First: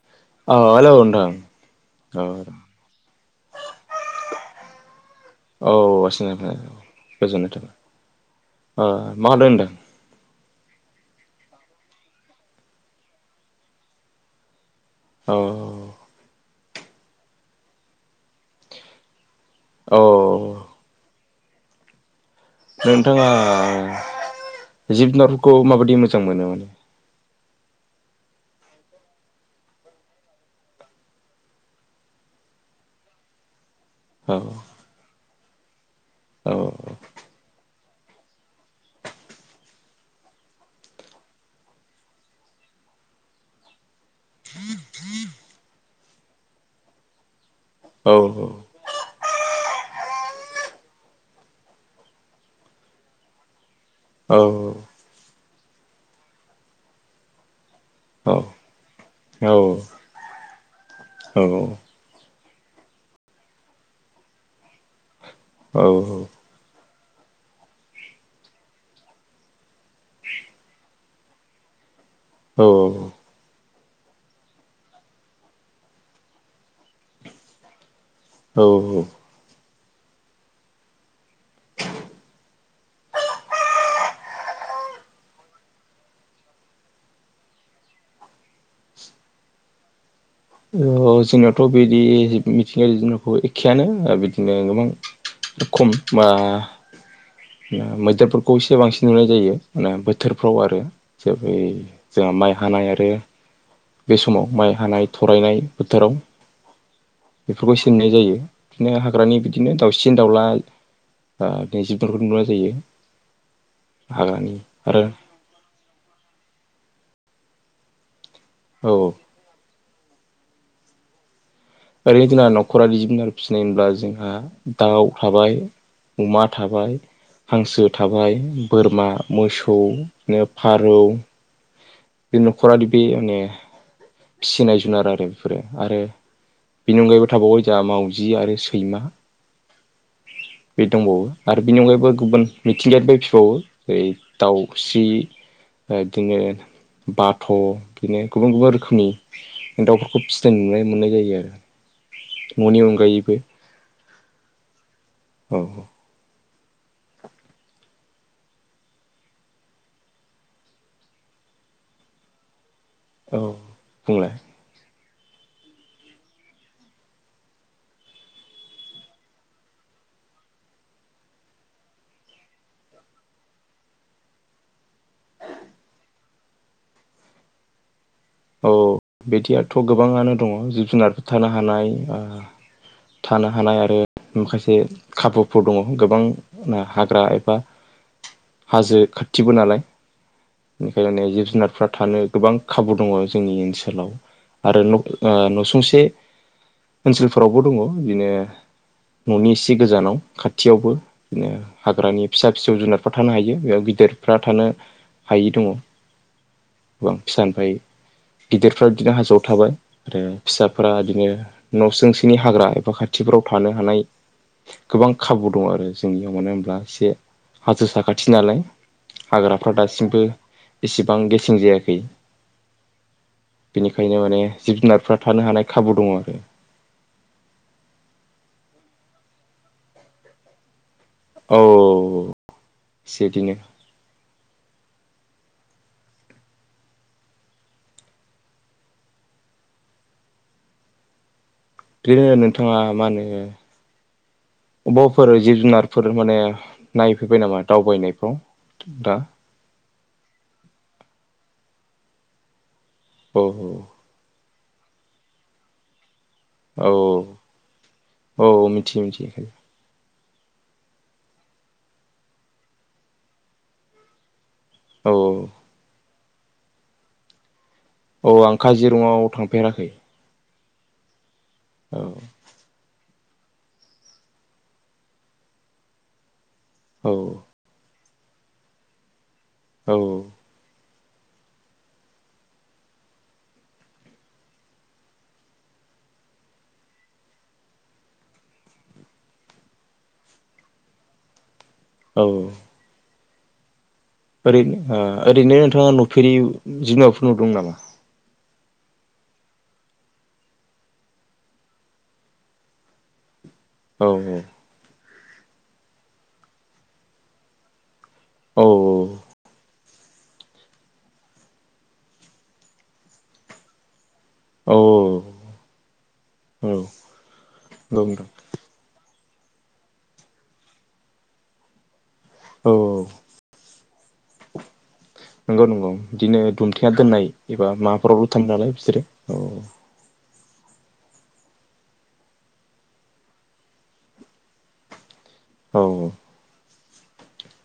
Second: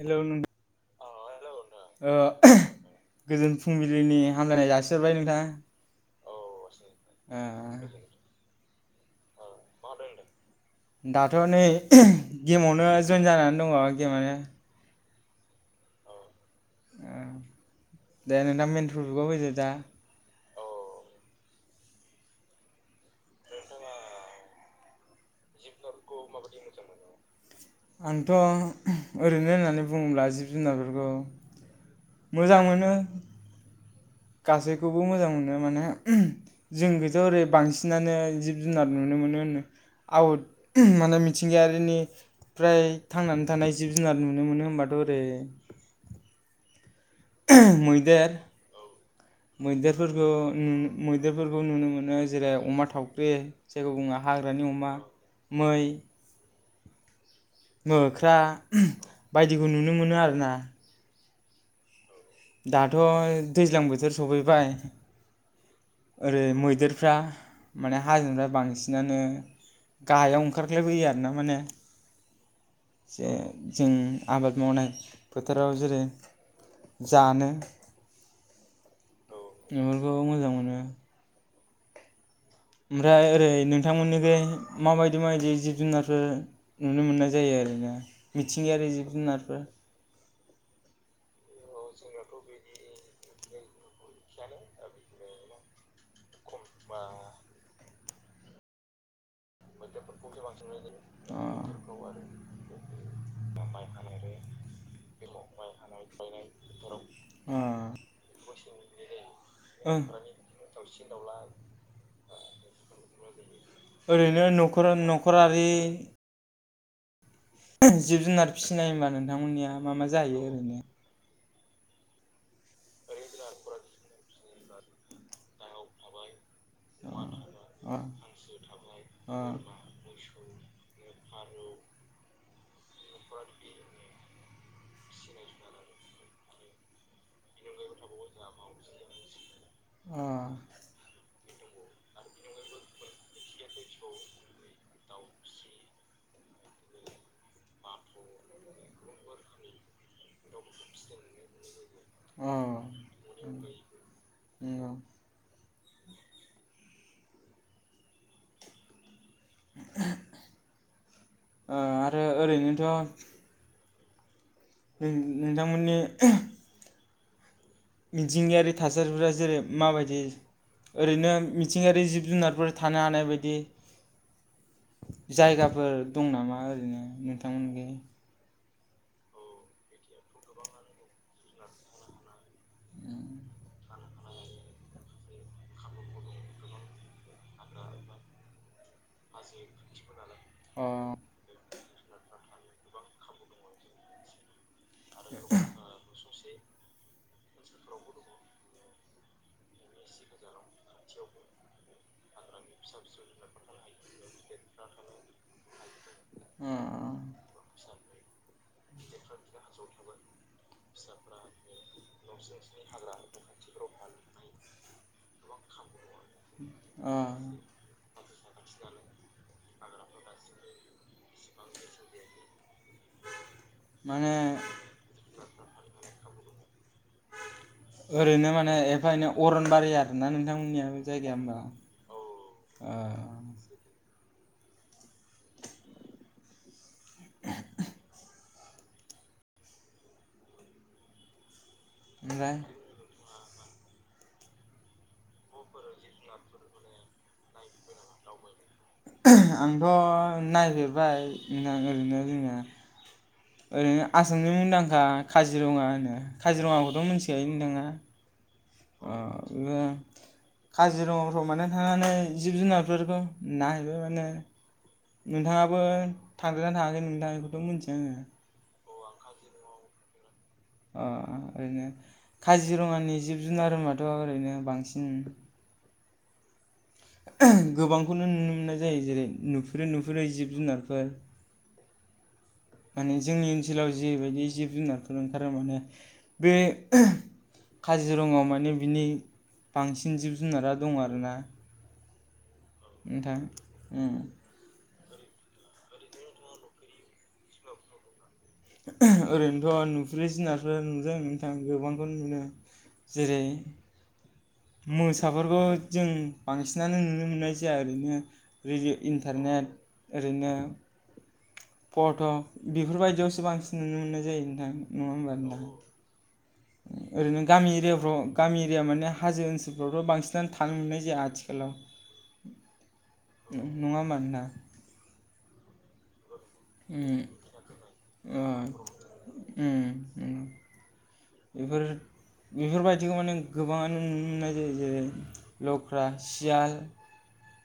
Hello नों औ अ हेलौ नोंथां नोंथां औ ओ गोजोन फुंबिलिनि हामलायनाय जासि सिखारबाय ओ नोंथां लौ ओ अह' मा होनदों दों दाथ' नै गेमावनो जयन जानानै दङ गेमानो औ औ ओ दे नोंथां मेन टपिकाव फैदो दा औ नोंथाङा जिब जुनारफोरखौ माबायदि मोजां मोनो? आंथ' ओरैनो होननानै बुङोब्ला जिब जुनारफोरखौ मोजां मोनो औ गासैखौबो मोजां मोन ओ माने औ जोंनिखैथ' ओरै बांसि सिनानो जिब जुनार नुनो मोनो होनो आउट माने मिथिंगायारिनिफ्राय थांनानै थानाय जिब जुनार नुनो मोनो होनबाथ' ओरै औ मैदेर औ मैदेरफोरखौ नुनो मैदेरफोरखौ नुनो मोनो जेरै अमा थावख्रि जेबो बुङा औ हाग्रानि अमा मै मोख्रा औ औ बायदिखो नुनो मोनो आरो ना औ दाथ दैज्लां बोथोर सफैबाय औ औ ओरै मैदेर फ्रा माने हाजोनिफ्राय बांसिनानो गाहायाव ओंखारख्लायबोयो आरो ना माने औ औ जे जों आबाद मावनाय फोथाराव जेरै जानो औ औ इफोरखौ मोजां मोनो। ओमफ्राय ओरै नोंथांमोनखै माबायदि माबायदि जिब जुनारफोर नुनो मोननाय जायो आरोना मिथिंगायारि जिब जुनारफोर ओ जोंनियावथ बिदि मिथिंगायारि जुनख एखेयानो ओ बिथिनो गोबां [inaudible] खम मा मा नो मैदेरफोरखौ एसे बांसिन नुनाय जायो। माने बोथोरफ्राव आरो जै अ जोंहा माइ हानाय आरो बे समाव माइ हानाय फरायनाय बोथाराव बेफोरखौ एसे नुनाय जायो। बिदिनो हाग्रानि बिदिनो अ दाउसिन दाउला ओ नैजिबफोरखौ नुनाय जायो हाग ओ नखरा नखरारि जिब जुनार फिसिनाय औ होनबा नोंथांमोननिया मा मा जाहैयो ओरैनो ओरैनो जोंना न खखरानि जुनार फिसिनाय होनब्ला जोंहा दाव थाबाय अमा थाबाय हांसो अ थाबाय बोरमा मोसौ नो फारौ बे नखरारि बे नो फिसिनाय जुनार आरो बेफोरो आरो बेनि अनगायैबो थाबावबाय जोंहा मावजि आरो सैमा अ बे दंबावो। आरो बिनि अनगायैबो गुबुन मिथिंगायारि खौ बै दाव स्रि ओ दिनो बाथ बिदिनो गुबुन गुबुन रोखोमनि दावफोरखौ फिसिनाय नुनाय मोननाय जायो आरो ननि अनगायैबो नोंगौ औ औ ओ आरो ओरैनो [unintelligible] औ बुंलाय नों-नोंथांमोननि मिथिंगायारि थासारिफोरा जेरै माबायदि ओरैनो मिथिंगायारि जिब-जुनारफोर थानो हानाय बायदि जायगाफोर दं नामा ओरैनो नोंथांमोनखै? औ बिदियाथ' गोबाङानो दङ जिब-जुनारफोर थानो हानाय ओ थानो हानाय आरो माखासे खाबुफोर दङ गोबां हाग्रा एबा हाजो खाथिबो नालाय अ बेखायनो जिब-जुनारफ्रा थानो गोबां खाबु दङ। जोंनि ओनसोलाव आरो न' ओ नसुंसे ओनसोलफोरावबो दङ बिदिनो न'नि एसे गोजानाव खाथियावबो बिदिनो हाग्रानि फिसा फिसौ जुनारफ्रा थानो हायो बेयाव गिदिरफ्रा थानो हायि दङ। अ गोबां फिसानिफ्राय गिदिरफ्रा बिदिनो हाजोआव थाबाय आरो फिसाफ्रा बिदिनो नसुंसेनि हाग्रा एबा खाथिफोराव थानो हानाय गोबां खाबु दं आरो जोंनियाव मानो होनब्ला एसे अ हाजो साखाथि नालाय हाग्राफ्रा दासिमबो एसेबां गेसें जायाखै। बेनिखायनो माने जिब जुनारफ्रा थानो हानाय खाबु दङ आरो ने एफा एनै अर'न बारि आरो ना नोंथांमोननियाबो जायगाया होमबा। औ सेदिनो [unintelligible] इदिनो ओमफ्राय नोंथाङा मा होनो अबावफोर जिब जुनार फोर माने नायफैबाय नामा दावबायनायफ्राव दा? थ नायगिरबाय नागिरनाया जोंना औ औ सामनि मुंदांखा काजिरङा होनो। काजिरङाखौथ मिथिखायो नोंथाङा थियो अ मिथियोखायनो बेबो काजिरङाफ्राव माने थांनानै जिब-जुनारफोरखौ नाहैबाय माने औ नोंथाङाबो थांगोना थाङाखै नोंथां इखौथ मोनथि अ आं खाजि जिरङआव थांफेराखै। अ ओरैनो औ काजिरङानि जिब-जुनार होनबाथ' ओरैनो बांसिन औ गोबां खौनो नुनो मोननाय जायो जेरै नुफेरै औ नुफेरै जिब जुनार फोर माने जोंनि ओन्सोलाव जिबायदि जिब जुनारफोर ओंखारो माने बे काजिरङायाव माने बिनि बांसिन जिब जुनारा दं आरोना। औ। नोंथां उम। ओरैनो ओ ओरैनो नोंथाङा नुफेरि जुनाफोर नुदों नामा? ओरैनोथ नुफैरै जुनारफोर नुदों नोंथां गोबांखौनो नुनो। जेरै औ औ। मोसाफोरखौ जों बांसिनानो नुनो मोन्नाय जाया ओरैनो औ रेडि इन्टारनेट ओरैनो फट' बेफोरबायदियावसो बांसिन नुनो मोन्नाय जायो नोंथां औ नङा होमबा। औ नंगौ ओरैनो गामि एरियाफ्राव नोंथां गामि एरिया माने हाजो ओन्सोलफ्रावथ बांसिनानो थानो मोन्नाय जाया आथिखालाव। औ औ। नङा होमबा नोंथां? नोंगौ नोंगौ इदिनो दुमथेना उम दोन्नाय एबा माबाफोरावल ओ थां नालाय बिसोरो औ उम बेफोर बेफोरबायदिखौ माने गोबाङानो नुनो मोन्नाय जायो जेरै औ लख्रा सियाल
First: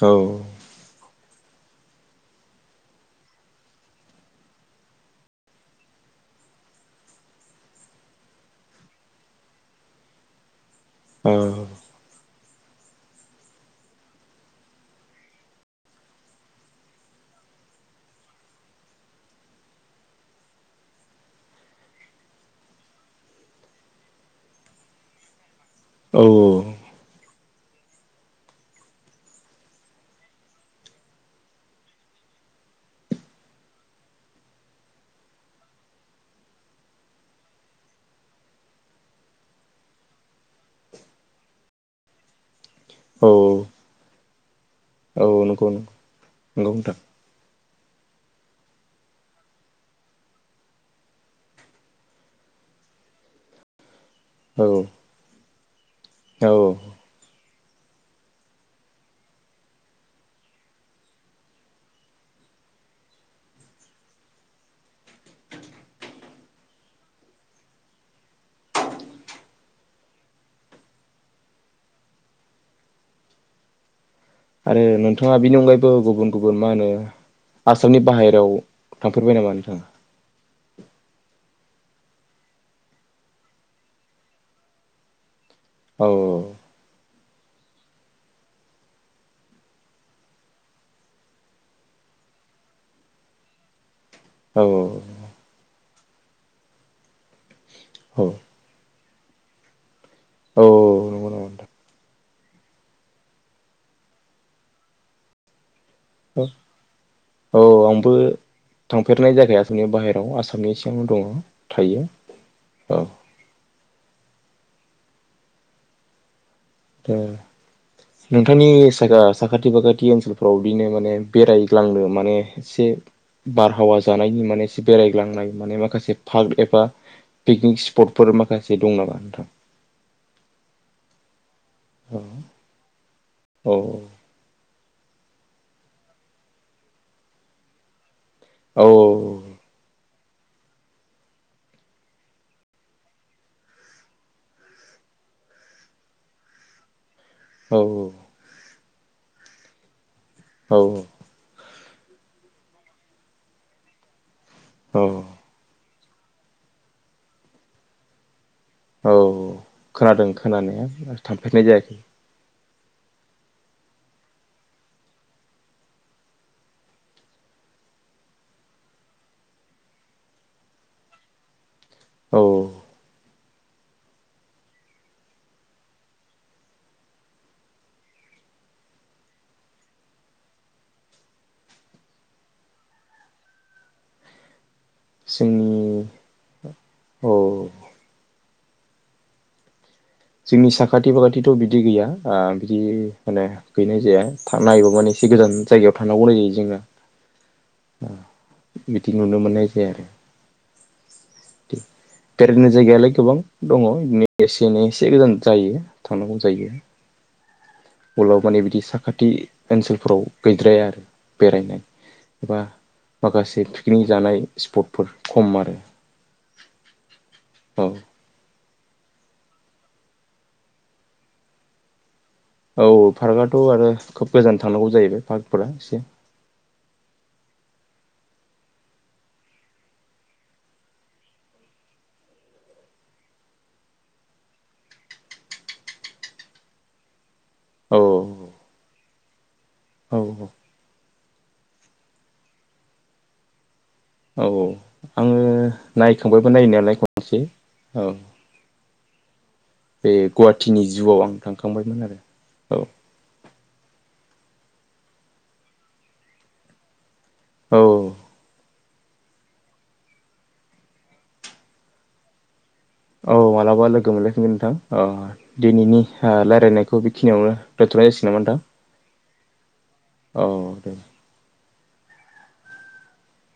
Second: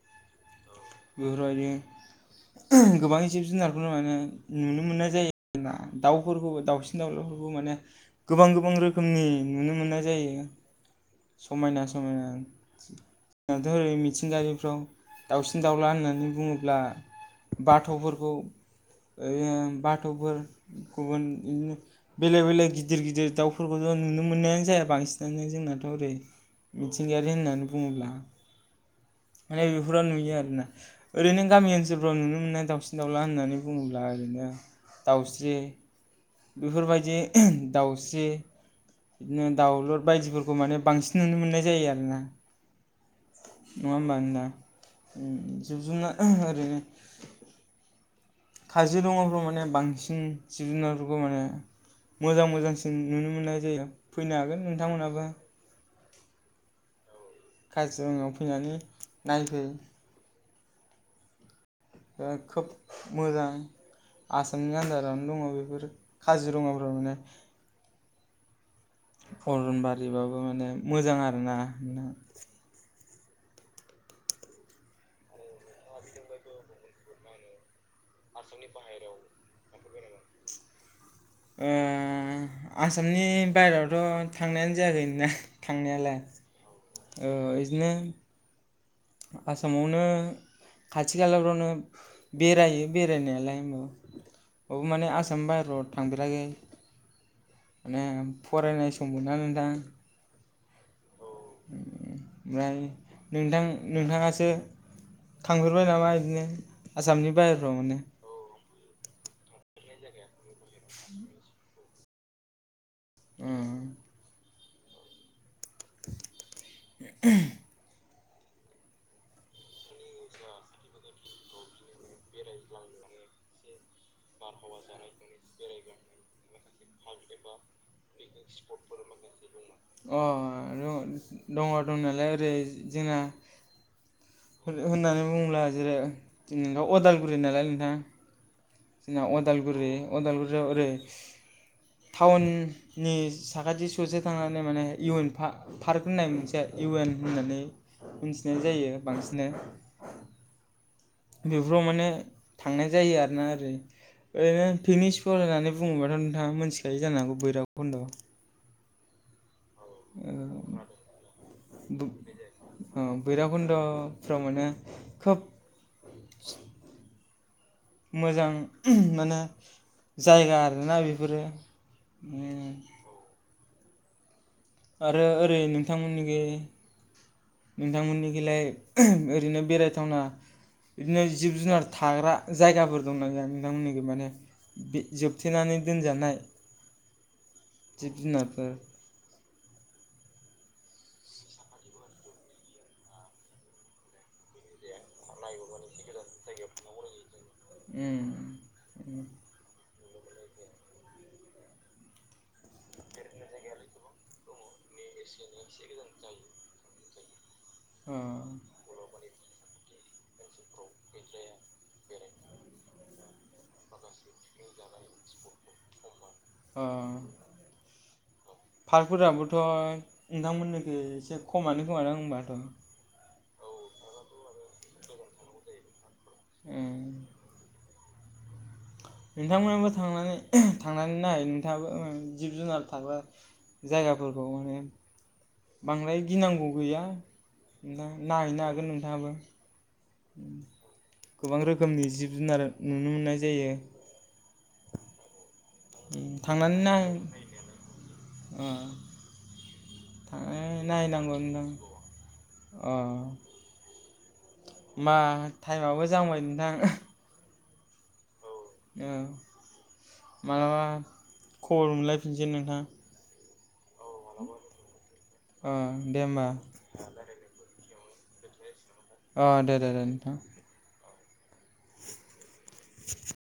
औ। बेफोरबायदि गोबां जिब जुनारफोर माने नुनो मोन्नाय जायो आरोना दाउफोरखौबो दाउसिन दाउलाफोरखौ माने गोबां गोबां रोखोमनि नुनो मोन्नाय जायो। औ समायना समायना। जोंथ ओरै मिथिंगारिफ्राव दाउसि न दाउला होन्नानै बुङोब्ला बाथ'फोरखौ ओ बाथ'फोर गुबुन बिदिनो बेलेग बेलेग गिदिर गिदिर दाउफोरखौ नुनो मोन्नायानो जाया बांसिनानो जोंनाथ। रै औ मिथिंगायारि होन्नानै बुङोब्ला माने बेफोर नुयो आरो ना। ओरैनो गामि ओन्सोलफ्राव नुनो मोन्नाय दाउसिन दाउला होन्नानै बुङोब्ला ओरैनो दाउस्रि, बेफोरबायदि दाउस्रि बिदिनो दाउलुद बायदिफोरखौ माने बांसिन नुनो मोन्नाय जायो आरोना। औ औ नङा होनबा नोंथां? औ नंगौ जिब नंगौ जुन्ना ओरैनो नोंथां काजिरङाफ्राव माने बांसिन जिब जुनारफोरखौ माने मोजां मोजांसिन नुनो मोन्नाय जायो। फैनो हागोन नोंथांमोनाबो। औ औ। काजिरङायाव फैनानै नायफै। खोब मोजां आसामनि आन्दारावनो दङ बेफोर काजिरङाफोराव माने। अरन बारिबाबो माने मोजां आरोना। आरो नोंथाङा बेनि अनगायैबो गुबुन गुबुन मा होनो आसामनि बाहेरायाव थांफेरबाय नामा नोंथाङा? आसामनि बायेरायावथ थांनायानो जायाखै औ थांनायालाय ओ इदिनो आसामावनो खाथि खालाफ्रावनो बेरायो बेरायनायालाय होनबा। औ माने आसामनि बायराव थांफेराखै माने औ फरायनाय सम सम मोना नोंथां। औ नंगौ नंगौ नोंथां। ओमफ्राय नोंथां नोंथाङासो थांफेर बाय नामा इदिनो नोंथां आसामनि औ बाहेरफ्राव माने? आंबो थांफेरनाय जाखायाखैनो बाहेराव आसा सामनि सिङावनो दङ'। थायो औ। ओम। [unintelligible] द नोंथांनि साखा-साखाथि फाखाथि ओनसोलफ्राव बिदिनो माने बेरायग्लांनो माने एसे बारहावा जा पार्क एबा पिकनिक स्पटफोर माखासे दं नामा नोंथां [unintelligible] दङ' औ दंनायालाय ओरै जोंना औ होन-होननानै बुङोब्ला जेरै जोंनाथ अदालगुरि नालाय नोंथाङा। औ जोंना अदालगुरि। अदालगुरियाव ओरै टाउननि साखाथि ससे थांनानै माने इउ एन पा-पार्क होननाय मोनसे इउ एन होननानै औ मिन्थिनाय जायो। बांसिनो। अ बेफोराव माने थांनाय जायो आरोना ओरै ओरैनो पिकनिक औ स्पट होनानै बुङोबाथ' नोंथाङा मोन्थिखायो जानो हागौ बैराब खन्द। औ। खोनादों खोनानाया थांफेरनाय जायाखै। ओ बैराखन्द फ्राव मोनो खोब मोजां माने जायगा आरोना बेफोरो औ। आरो ओरै नोंथांमोननिखै नोंथांमोननिखैलाय ओरैनो बेरायथावना बिदिनो जिब जुनार थाग्रा जायगाफोर दंना गैया नोंथांमोननिखै माने बे जोबथेनानै जोंनि दोनजानाय औ जोंनि जिब जुनार। [unintelligible] जोंनि साखाथि फाखाथिथ' बिदि गैया आ बिदि माने गैनाय जाया था नायगो मानि एसे गोजान जायगायाव थानांगौ जायो जोङो। आ उम बिदि नुनो मोननाय जाया आरो दे बेरायनो जायगायालाय गोबां दङ [unintelligible] जोंना एसे गोजान जायो थांनांगौ जायो ओ वलाव माने बिदि साखाथि ओनसोलफोराव गैद्राया आरो बेरायनाय एबा माखासे पिकनिक जानाय स्पटफोर खम आरो औ। फार्क फोराबोथ' नोंथांमोननिखै एसे खमानो खोमादां होमबा। औ फार्कआ थ आरो खोब गोजान थांनांगौ जाहैबाय पार्कफोरा एसे उम नोंथांमोनहाबो थांनानै थांनानै नायै नोंथाङाबो जिब जुनार थाग्रा जायगाफोरखौ माने बांद्राय गिनांगौ गैया। औ [unintelligible] नायहैनो हागोन नों। थाङाबो। औ गोबां रोखोमनि जिब जुनार नुनो मोननाय जायो। औ औ आङो उम नायखांबायबो थांनानै नायनायालाय नाय खनसे औ ओ बे थांनानै गुवाहाटिनि जुआव आं नायनांगौ नोंथां थांखांबायमोन आरो औ मा टाइमाबो जांबाय नोंथां औ औ मालाबा खबर मोनलायफिनसै नोंथां। औ मालाबा लोगो मोनलायफिनगोन नोंथां। दिनैनि अ दे होमबा रायज्लायनायखौ बेखिनियावनो [unintelligible] नामा नोंथां अ दे दे नोंथां औ दे। [inaudible]